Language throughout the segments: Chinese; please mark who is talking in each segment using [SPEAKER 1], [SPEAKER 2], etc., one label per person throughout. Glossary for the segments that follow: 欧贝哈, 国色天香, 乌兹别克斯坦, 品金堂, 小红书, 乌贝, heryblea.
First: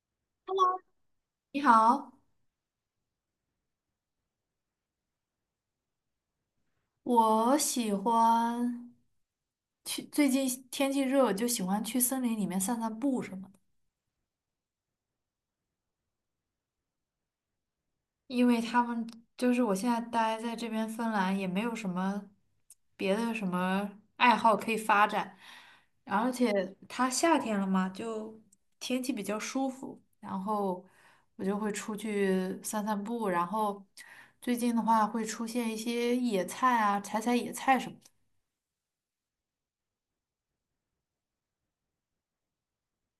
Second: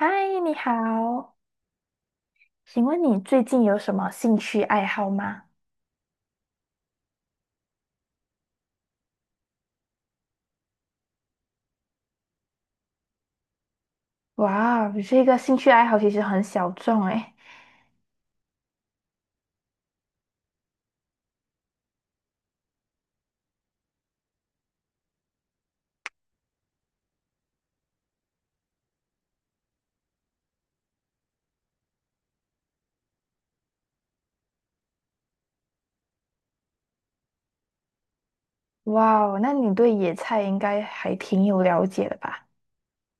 [SPEAKER 1] 嗨，你好，
[SPEAKER 2] 你好，
[SPEAKER 1] 请问你最近有什么兴趣爱好吗？
[SPEAKER 2] 我喜欢去，最近天气热，我就喜欢去森林里面散散步什么的。
[SPEAKER 1] 哇，你这个兴趣爱好其实很小众诶。
[SPEAKER 2] 因为就是我现在待在这边芬兰，也没有什么别的什么爱好可以发展，而且它夏天了嘛，就天气比较舒服，然后我就会出去散散步，然后最近的话会出现一些野菜啊，采采野菜什么的。
[SPEAKER 1] 哇哦，那你对野菜应该还挺有了解的吧？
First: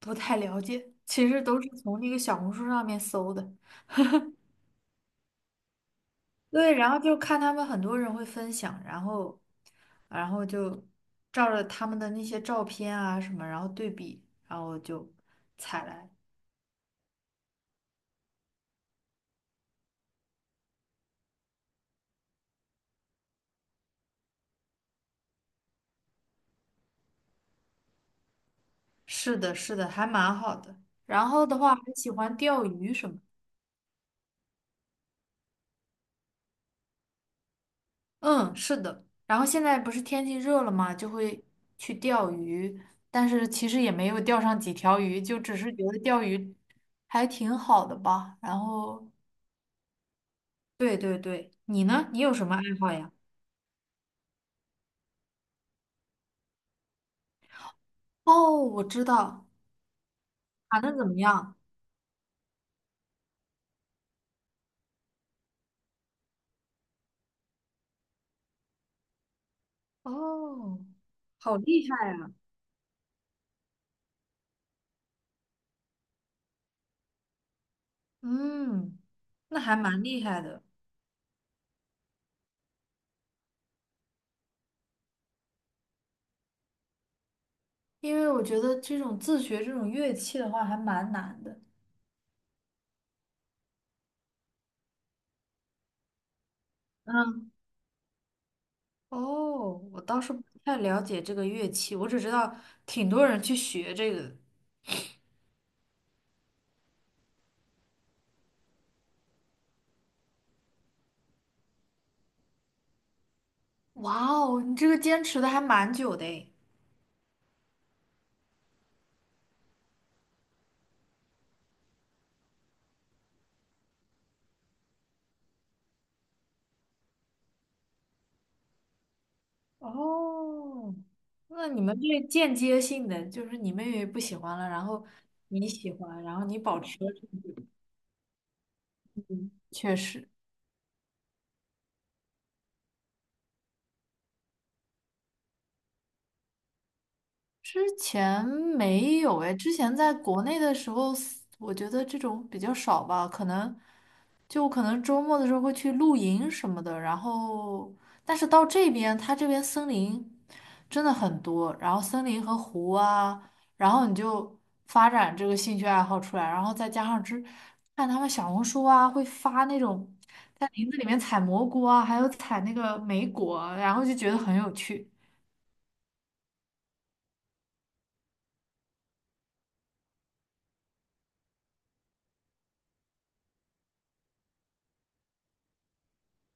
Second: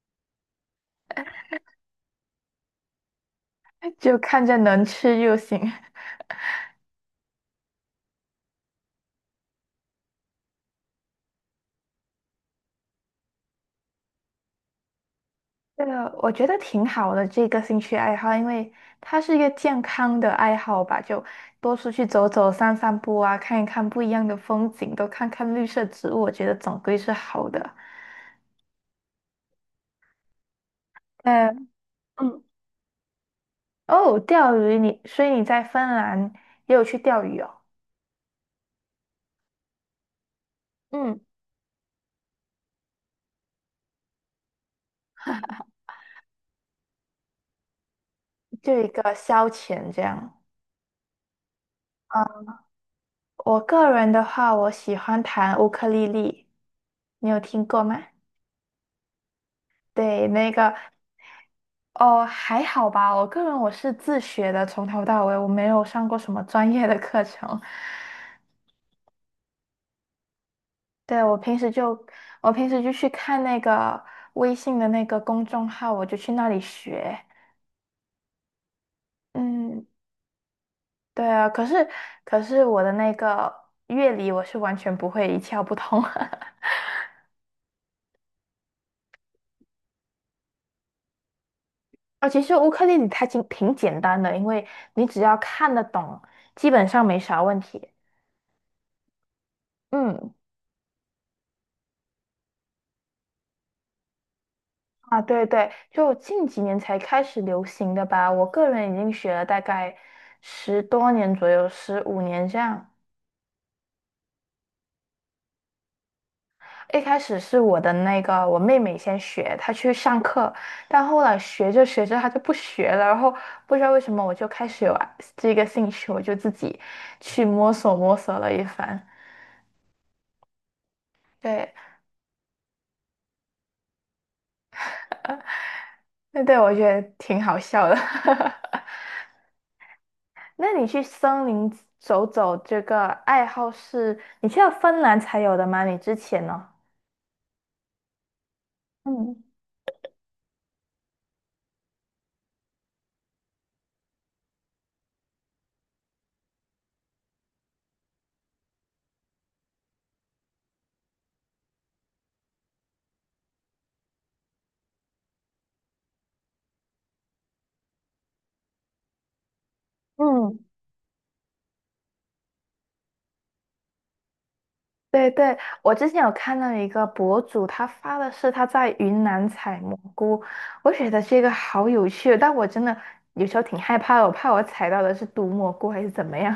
[SPEAKER 2] 不太了解，其实都是从那个小红书上面搜的。
[SPEAKER 1] 就看着能吃就行。
[SPEAKER 2] 对，然后就看他们很多人会分享，然后就照着他们的那些照片啊什么，然后对比，然后就采
[SPEAKER 1] 这
[SPEAKER 2] 来。
[SPEAKER 1] 个我觉得挺好的，这个兴趣爱好，因为它是一个健康的爱好吧，就多出去走走、散散步啊，看一看不一样的风景，多看看绿色植物，我觉得总归是好的。
[SPEAKER 2] 是的，是的，还蛮好的。然后
[SPEAKER 1] 呃，
[SPEAKER 2] 的话，还喜欢
[SPEAKER 1] 嗯。
[SPEAKER 2] 钓鱼什么。
[SPEAKER 1] 哦，钓鱼你，所以你在芬兰也有去钓鱼哦，
[SPEAKER 2] 嗯，是的。然后现在不是天气热了嘛，就
[SPEAKER 1] 嗯，
[SPEAKER 2] 会去钓鱼，但是其实也没有钓上几条鱼，就只是觉得钓鱼还挺好的吧。然
[SPEAKER 1] 就一
[SPEAKER 2] 后，
[SPEAKER 1] 个消遣这样。
[SPEAKER 2] 对对对，你呢？你
[SPEAKER 1] 啊，
[SPEAKER 2] 有什么爱好呀？
[SPEAKER 1] 我个人的话，我喜欢弹乌克丽丽，你有听过吗？
[SPEAKER 2] 哦，我知道，
[SPEAKER 1] 对，那个
[SPEAKER 2] 弹的怎么样？
[SPEAKER 1] 哦，还好吧。我个人我是自学的，从头到尾我没有上过什么专业的课程。
[SPEAKER 2] 哦，
[SPEAKER 1] 对，我
[SPEAKER 2] 好
[SPEAKER 1] 平时
[SPEAKER 2] 厉
[SPEAKER 1] 就
[SPEAKER 2] 害啊！
[SPEAKER 1] 我平时就去看那个微信的那个公众号，我就去那里学。
[SPEAKER 2] 嗯，那还
[SPEAKER 1] 嗯，
[SPEAKER 2] 蛮厉害的。
[SPEAKER 1] 对啊，可是我的那个乐理我是完全不会，一窍不通。
[SPEAKER 2] 因为我觉得这种自学这种乐器的话还蛮难的。
[SPEAKER 1] 啊，其实乌克丽丽它挺简单的，因为你只要看得懂，基本上没啥
[SPEAKER 2] 嗯，
[SPEAKER 1] 问题。
[SPEAKER 2] 哦，我倒是
[SPEAKER 1] 嗯，
[SPEAKER 2] 不太了解这个乐器，我只知道挺多人去学这个的。
[SPEAKER 1] 啊，对对，就近几年才开始流行的吧。我个人已经学了大概10多年左右，15年这样。
[SPEAKER 2] 哇哦，你这个坚持的还蛮久的诶。
[SPEAKER 1] 一开始是我的那个我妹妹先学，她去上课，但后来学着学着她就不学了，然后不知道为什么我就开始有啊这个兴趣，我就自己去摸索摸索了一番。
[SPEAKER 2] 哦，那
[SPEAKER 1] 对，
[SPEAKER 2] 你们这间接性的，就是你妹妹不喜欢了，然后你喜欢，然
[SPEAKER 1] 那
[SPEAKER 2] 后
[SPEAKER 1] 对
[SPEAKER 2] 你
[SPEAKER 1] 我觉
[SPEAKER 2] 保持
[SPEAKER 1] 得
[SPEAKER 2] 了这
[SPEAKER 1] 挺好笑的。
[SPEAKER 2] 个。确实。
[SPEAKER 1] 那你去森林走走这个爱好是你去到芬兰才有的吗？你之前呢？
[SPEAKER 2] 之前没有
[SPEAKER 1] 嗯
[SPEAKER 2] 哎，之前在国内的时候，我觉得这种比较少吧，可能就我周末的时候会去露营什么的，然后，但是到这边，它这边森林真的很多，然后森林和湖啊，然后你就发展这个兴趣爱好出来，然后再加上看他们小红书啊，会发那种
[SPEAKER 1] 嗯。
[SPEAKER 2] 在林子里面采蘑菇啊，还有采那个莓果啊然后就觉得很有趣。
[SPEAKER 1] 对对，我之前有看到一个博主，他发的是他在云南采蘑菇，我觉得这个好有趣，但我真的有时候挺害怕的，我怕我采到的是毒蘑菇还是怎么样。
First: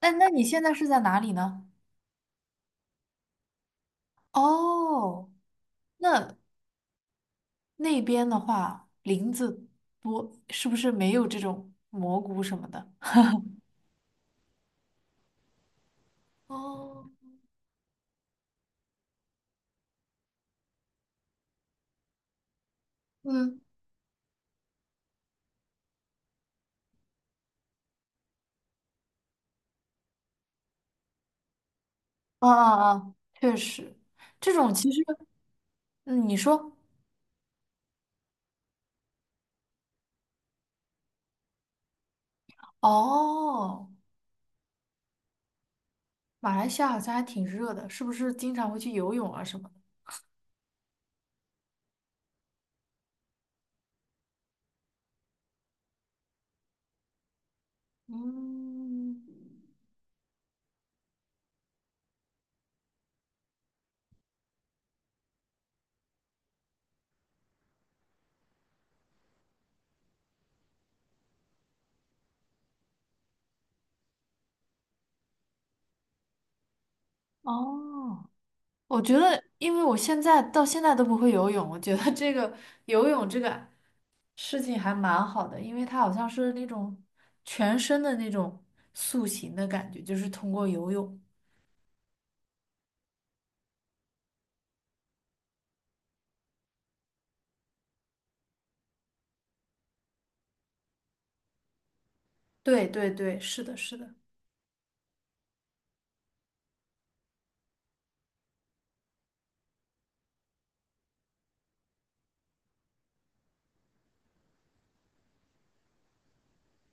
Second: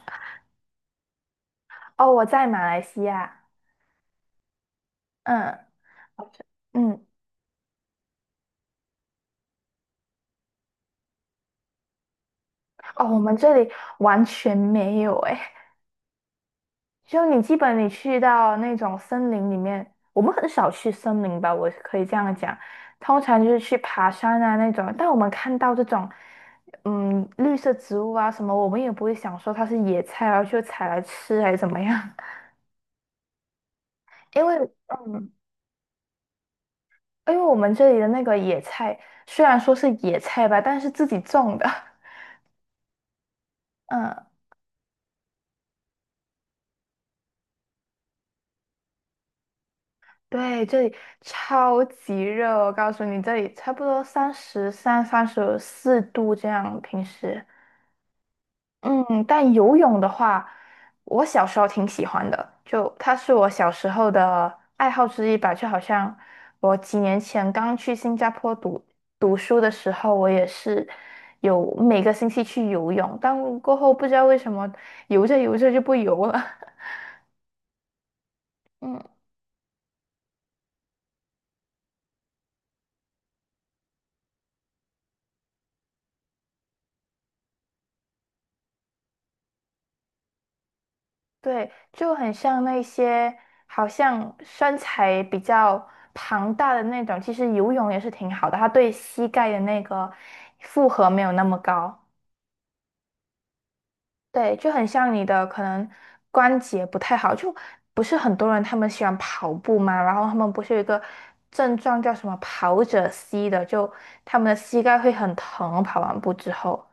[SPEAKER 2] 那 那你现在是在哪里呢？
[SPEAKER 1] 哦，我在马来西亚，
[SPEAKER 2] 哦，
[SPEAKER 1] 嗯
[SPEAKER 2] 那
[SPEAKER 1] 嗯，
[SPEAKER 2] 那边的话，林子多，是不是没有这种蘑菇什么的？
[SPEAKER 1] 哦，我们这里完全没有哎。
[SPEAKER 2] 哦，
[SPEAKER 1] 就你基本你去到那种森林里面，我们很少去森林吧，我可以这样讲，通常就是
[SPEAKER 2] 嗯，
[SPEAKER 1] 去爬山啊那种。但我们看到这种，嗯，绿色植物啊什么，我们也不会想说它是野菜，然后就采来吃还是怎么样，
[SPEAKER 2] 啊啊啊，确实，
[SPEAKER 1] 因
[SPEAKER 2] 这
[SPEAKER 1] 为
[SPEAKER 2] 种其实，
[SPEAKER 1] 嗯，
[SPEAKER 2] 嗯，你说，
[SPEAKER 1] 因为我们这里的那个野菜虽然说是野菜吧，但是自己种的，
[SPEAKER 2] 哦，
[SPEAKER 1] 嗯。
[SPEAKER 2] 马来西亚好像还挺热的，是不是经常会去游泳啊什么的。
[SPEAKER 1] 对，这里超级热，我告诉你，这里差不多33、34度这样，平时。
[SPEAKER 2] 嗯，
[SPEAKER 1] 嗯，但游泳的话，我小时候挺喜欢的，就它是我小时候的爱好之一吧。就好像我几年前刚去新加坡读书的时候，我也是有每个星期去游泳，但过后不知道为什么游着游着就不游了。
[SPEAKER 2] 哦，
[SPEAKER 1] 嗯，
[SPEAKER 2] 我觉得，因为我现在到现在都不会游泳，我觉得这个游泳这个事情还蛮好的，因为它好像是那种全身的那种塑形的感觉，就是通过游泳。
[SPEAKER 1] 对，就很像那些好像身材比较庞大的那种，其实游泳也是挺好的，它对膝盖的那个负荷没有那么高。
[SPEAKER 2] 对对对，是的，是的。
[SPEAKER 1] 对，就很像你的可能关节不太好，就不是很多人他们喜欢跑步嘛，然后他们不是有一个症状叫什么跑者膝的，就他们的膝盖会很疼，跑完步之后，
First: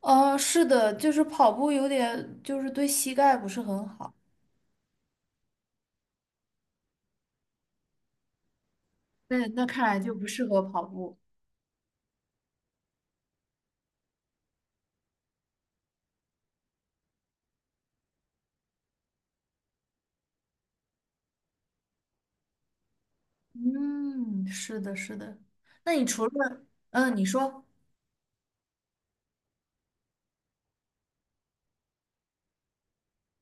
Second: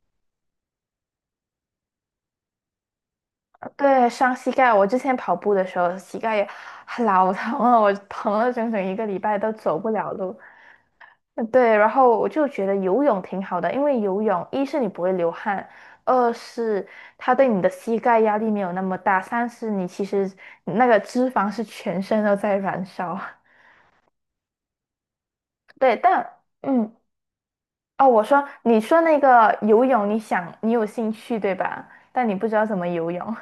[SPEAKER 2] 哦，是的，就是跑步有点，就是对膝盖不是很
[SPEAKER 1] 对，
[SPEAKER 2] 好。
[SPEAKER 1] 伤膝盖。我之前跑步的时候膝盖也老疼了，我疼了整整一个礼拜
[SPEAKER 2] 那
[SPEAKER 1] 都
[SPEAKER 2] 那
[SPEAKER 1] 走
[SPEAKER 2] 看
[SPEAKER 1] 不
[SPEAKER 2] 来
[SPEAKER 1] 了
[SPEAKER 2] 就不
[SPEAKER 1] 路，
[SPEAKER 2] 适合跑步。
[SPEAKER 1] 嗯对，然后我就觉得游泳挺好的，因为游泳一是你不会流汗，二是它对你的膝盖压力没有那么大，三是你其实那个脂肪是全身都在燃烧。
[SPEAKER 2] 嗯，是的，是的。那
[SPEAKER 1] 对，
[SPEAKER 2] 你除了，嗯，你说，
[SPEAKER 1] 哦，我说你说那个游泳，你想你有兴趣对吧？但你不知道怎么游泳。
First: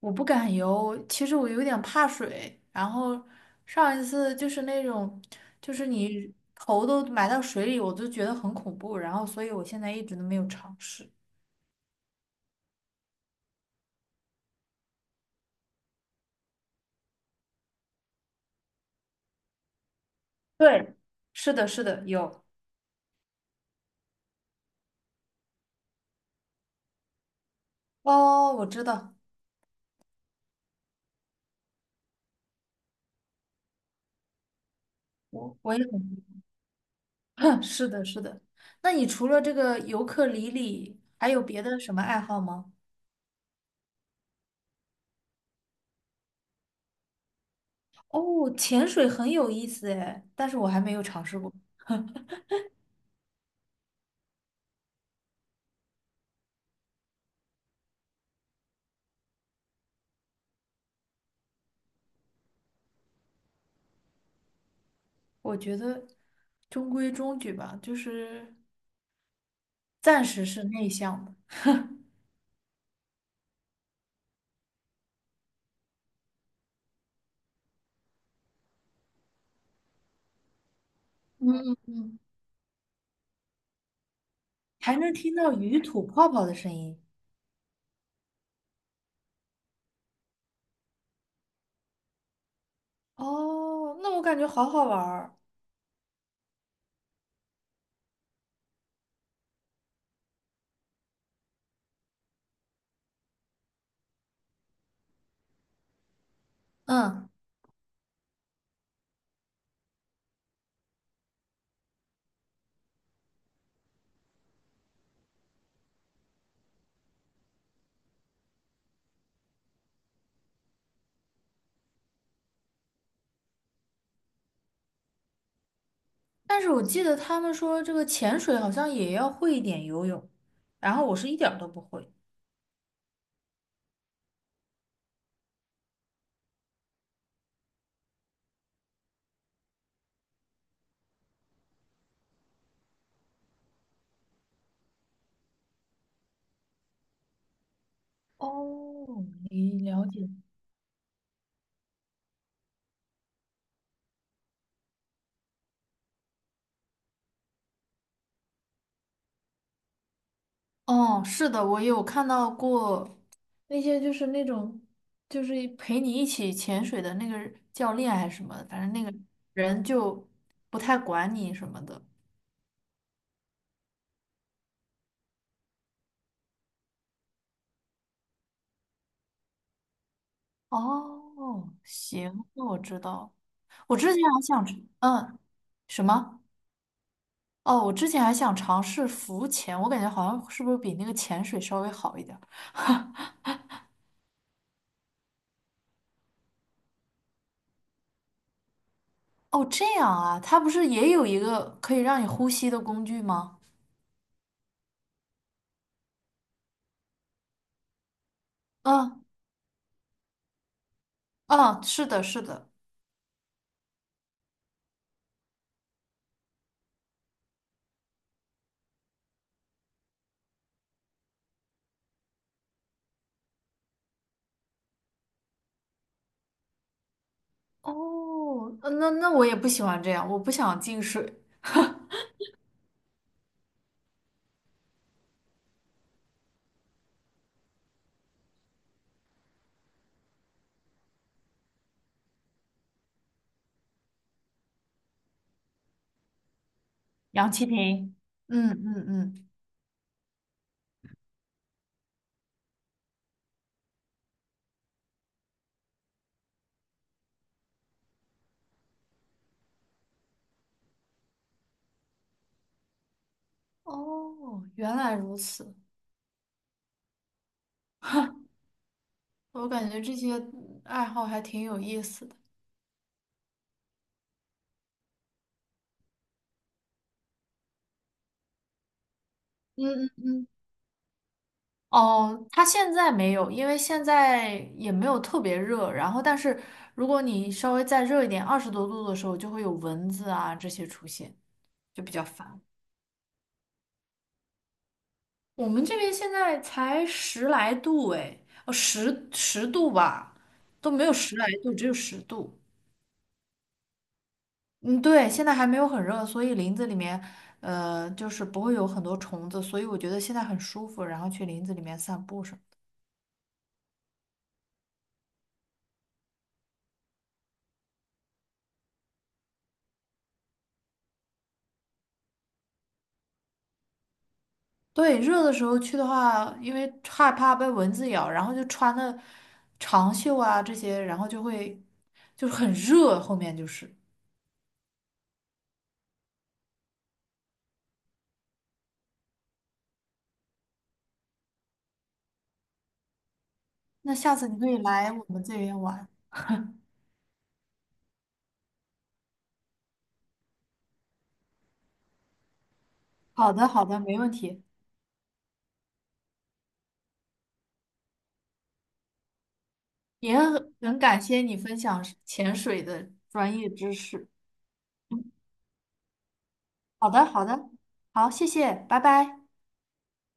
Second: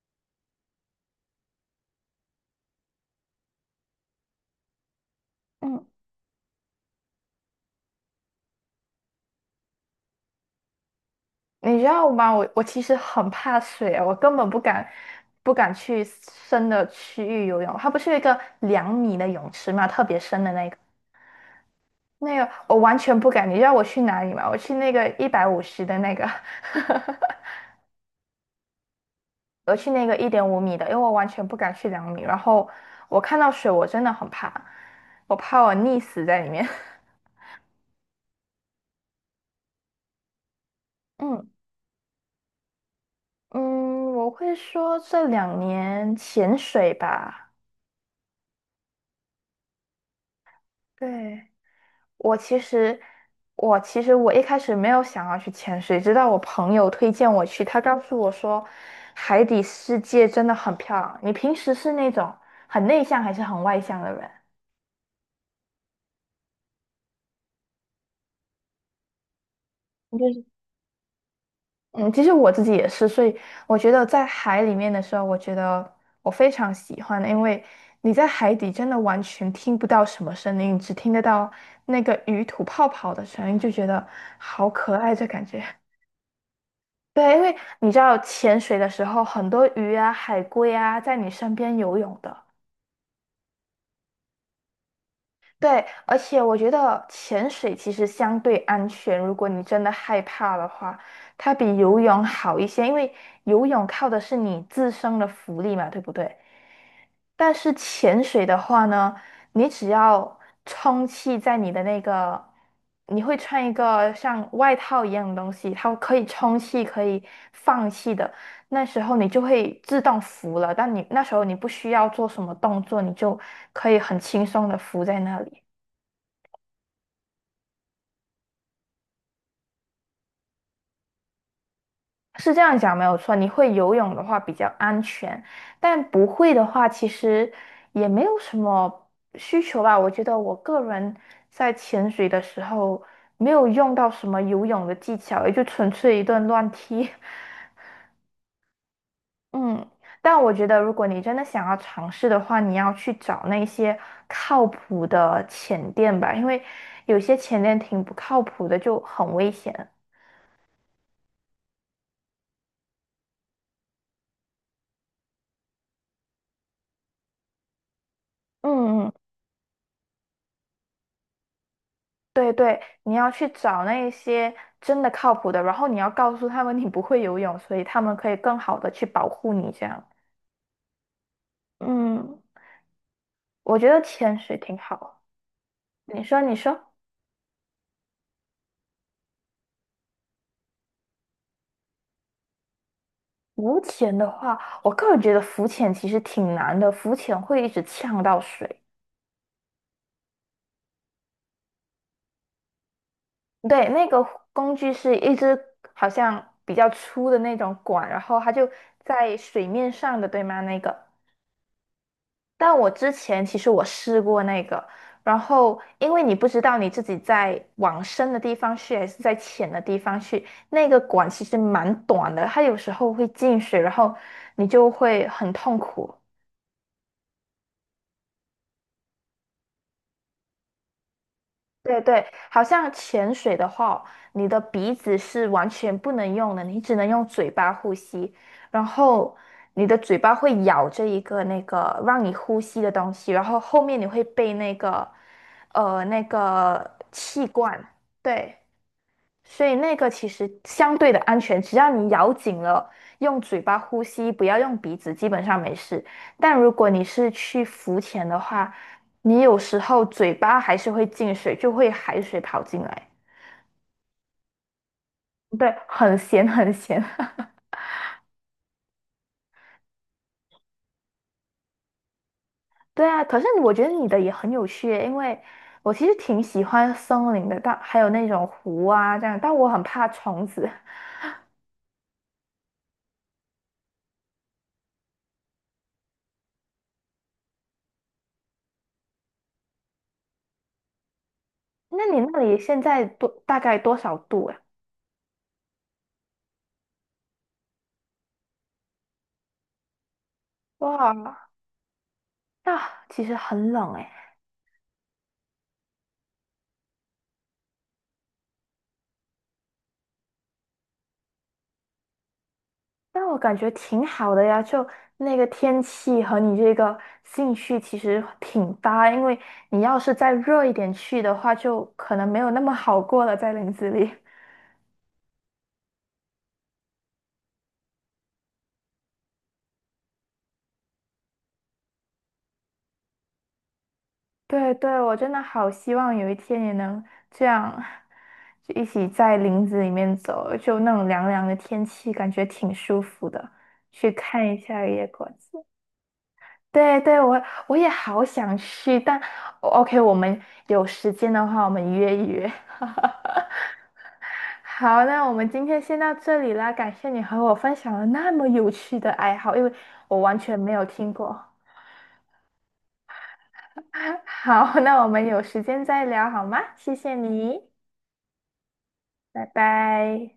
[SPEAKER 2] 我不敢游，其实我有点怕水。然后上一次就是那种，就
[SPEAKER 1] 嗯，
[SPEAKER 2] 是你头都埋到水里，我都觉得很恐怖。然后，所以我现在一直都没有尝试。
[SPEAKER 1] 你知道吗？我其实很怕水啊，我根本不敢去深的区域游泳。它不是有一个两米的泳池嘛，特别深的那个。
[SPEAKER 2] 对，是的，是的，
[SPEAKER 1] 那
[SPEAKER 2] 有。
[SPEAKER 1] 个我完全不敢，你知道我去哪里吗？我去那个150的那个，
[SPEAKER 2] 哦，我知道，
[SPEAKER 1] 我去那个1.5米的，因为我完全不敢去两米。然后我看到水，我真的很怕，我
[SPEAKER 2] 我
[SPEAKER 1] 怕我
[SPEAKER 2] 我也
[SPEAKER 1] 溺死
[SPEAKER 2] 很。
[SPEAKER 1] 在里面。
[SPEAKER 2] 是的，是的。那你除了这个尤克里里，还有
[SPEAKER 1] 嗯
[SPEAKER 2] 别的什么爱好吗？
[SPEAKER 1] 嗯，我会说这2年潜水吧。
[SPEAKER 2] 哦，潜水很有意思诶，但是我还没有尝试
[SPEAKER 1] 对，
[SPEAKER 2] 过。
[SPEAKER 1] 我其实，我其实我一开始没有想要去潜水，直到我朋友推荐我去，他告诉我说，海底世界真的很漂亮。你平时是那种很内向还是很外向的人？
[SPEAKER 2] 我觉得中规中矩吧，就是
[SPEAKER 1] 就
[SPEAKER 2] 暂
[SPEAKER 1] 是
[SPEAKER 2] 时是内向的，
[SPEAKER 1] 嗯，其实我自己也是，所以我觉得在海里面的时候，我觉得我非常喜欢，因为你在海底真的完全听不到什么声音，只听得
[SPEAKER 2] 嗯
[SPEAKER 1] 到
[SPEAKER 2] 嗯
[SPEAKER 1] 那
[SPEAKER 2] 嗯。
[SPEAKER 1] 个鱼吐泡泡的声音，就觉得好可
[SPEAKER 2] 还
[SPEAKER 1] 爱
[SPEAKER 2] 能
[SPEAKER 1] 这
[SPEAKER 2] 听
[SPEAKER 1] 感
[SPEAKER 2] 到
[SPEAKER 1] 觉。
[SPEAKER 2] 鱼吐泡泡的声音。
[SPEAKER 1] 对，因为你知道潜水的时候，很多鱼啊、海龟啊在你身边游泳的。
[SPEAKER 2] 哦，那我感觉好好玩儿。
[SPEAKER 1] 对，而且我觉得潜水其实相对安全，如果你真的害怕的话，它比游泳好一些，因为游泳靠的是你自身的浮力嘛，对不对？
[SPEAKER 2] 嗯，
[SPEAKER 1] 但是潜水的话呢，你只要充气在你的那个，你会穿一个像外套一样的东西，它可以充气，可以放气的。那时候你就会自动浮了，但你那时候你不需要做什么动作，你就可以很轻松的浮在那里。
[SPEAKER 2] 但是我记得他们说这个潜水好像也要会一点游泳，然后我是一点儿都不会。
[SPEAKER 1] 是这样讲没有错，你会游泳的话比较安全，但不会的话其实也没有什么需求吧。我觉得我个人在潜水的时候没有用到什么游泳的技巧，也就纯粹一顿乱踢。
[SPEAKER 2] 哦，你
[SPEAKER 1] 嗯，
[SPEAKER 2] 了解。
[SPEAKER 1] 但我觉得如果你真的想要尝试的话，你要去找那些靠谱的潜店吧，因为有些潜店挺不靠谱的，就很危险。
[SPEAKER 2] 哦，是的，我有看到过那些就是那种就是一陪你一起潜水的那个教练还是什么的，反正
[SPEAKER 1] 嗯
[SPEAKER 2] 那
[SPEAKER 1] 嗯。
[SPEAKER 2] 个人就不太管你什么的。
[SPEAKER 1] 对对，你要去找那一些真的靠谱的，然后你要告诉他们你不会游泳，所以他们可以更好的去保护你。这样，
[SPEAKER 2] 哦，
[SPEAKER 1] 嗯，
[SPEAKER 2] 行，那我知道。
[SPEAKER 1] 我觉
[SPEAKER 2] 我
[SPEAKER 1] 得
[SPEAKER 2] 之前
[SPEAKER 1] 潜
[SPEAKER 2] 还
[SPEAKER 1] 水
[SPEAKER 2] 想吃。
[SPEAKER 1] 挺好。
[SPEAKER 2] 嗯，什
[SPEAKER 1] 你说，
[SPEAKER 2] 么？
[SPEAKER 1] 你说，
[SPEAKER 2] 哦，我之前还想尝试浮潜，我感觉好像是不是比那个潜水稍微好一点儿？
[SPEAKER 1] 浮潜的话，我个人觉得浮潜其实挺难的，浮潜会一直呛到水。
[SPEAKER 2] 哦，这样啊，它不是也有一个可以让你呼吸的工具吗？
[SPEAKER 1] 对，那个工具是一支好像比较粗的那种管，然后它就
[SPEAKER 2] 嗯
[SPEAKER 1] 在水面上的，对吗？那个。
[SPEAKER 2] 嗯，是的，是的。
[SPEAKER 1] 但我之前其实我试过那个，然后因为你不知道你自己在往深的地方去还是在浅的地方去，那个管其实蛮短的，它有时候会进水，然后你就会很痛苦。
[SPEAKER 2] 哦，那我也不喜欢这样，我不想进水。
[SPEAKER 1] 对对，好像潜水的话哦，你的鼻子是完全不能用的，你只能用嘴巴呼吸，然后你的嘴巴会咬着一个那个让你呼吸的东西，然后后面你会被那个气
[SPEAKER 2] 氧气
[SPEAKER 1] 罐，
[SPEAKER 2] 瓶。
[SPEAKER 1] 对，
[SPEAKER 2] 嗯嗯嗯，
[SPEAKER 1] 所以那个其实相对的安全，只要你咬紧了，用嘴巴呼吸，不要用鼻子，基本上没事。但如果你是去浮潜的话，你有时候嘴巴还是会进水，就会海水跑进来，
[SPEAKER 2] 哦，原来如
[SPEAKER 1] 对，
[SPEAKER 2] 此，
[SPEAKER 1] 很咸很咸。
[SPEAKER 2] 我感觉这些爱好还挺有意思的。
[SPEAKER 1] 对啊，可是我觉得你的也很有趣耶，因为我其实挺喜欢森林的，但还有那种湖啊这样，但我很
[SPEAKER 2] 嗯
[SPEAKER 1] 怕
[SPEAKER 2] 嗯
[SPEAKER 1] 虫
[SPEAKER 2] 嗯。
[SPEAKER 1] 子。
[SPEAKER 2] 哦，它现在没有，因为现在也没有特别热。然后，但是如果你稍微再热一点，20多度的时候，就会有蚊子啊这些出现，就
[SPEAKER 1] 那
[SPEAKER 2] 比
[SPEAKER 1] 你
[SPEAKER 2] 较
[SPEAKER 1] 那里
[SPEAKER 2] 烦。
[SPEAKER 1] 现在大概多少度呀？
[SPEAKER 2] 我们这边现在才十来度哎，哦，十度吧，都没有十来
[SPEAKER 1] 哇，
[SPEAKER 2] 度，只有十度。
[SPEAKER 1] 那其实很冷诶。
[SPEAKER 2] 嗯，对，现在还没有很热，所以林子里面，就是不会有很多虫子，所以我觉得现在很舒服，然后去林子里面散步什么。
[SPEAKER 1] 但我感觉挺好的呀，就那个天气和你这个兴趣其实挺搭，因为你要是再热一点去的话，就可能没有那么好过了，在林子里。
[SPEAKER 2] 对，热的时候去的话，因为害怕被蚊子咬，然后就穿的长袖啊这些，然后就会就是很热，后面就是。
[SPEAKER 1] 对对，我真的好希望有一天也能这样，就一起在林子里面走，就那种凉凉的天气，感觉挺舒服的，去
[SPEAKER 2] 那下
[SPEAKER 1] 看
[SPEAKER 2] 次
[SPEAKER 1] 一
[SPEAKER 2] 你可以
[SPEAKER 1] 下野
[SPEAKER 2] 来我
[SPEAKER 1] 果
[SPEAKER 2] 们这
[SPEAKER 1] 子。
[SPEAKER 2] 边玩。
[SPEAKER 1] 对对，我也好想去，但 OK,我们有时间的话，我们约一约。
[SPEAKER 2] 好的，好的，没问题。
[SPEAKER 1] 好，那我们今天先到这里啦，感谢你和我分享了那么有趣的爱好，因为我
[SPEAKER 2] 也
[SPEAKER 1] 完全没有
[SPEAKER 2] 很
[SPEAKER 1] 听
[SPEAKER 2] 感
[SPEAKER 1] 过。
[SPEAKER 2] 谢你分享潜水的专业知 识。
[SPEAKER 1] 好，那我们有时间再聊好吗？谢
[SPEAKER 2] 好
[SPEAKER 1] 谢
[SPEAKER 2] 的，好
[SPEAKER 1] 你，
[SPEAKER 2] 的，好，谢谢，拜拜。
[SPEAKER 1] 拜拜。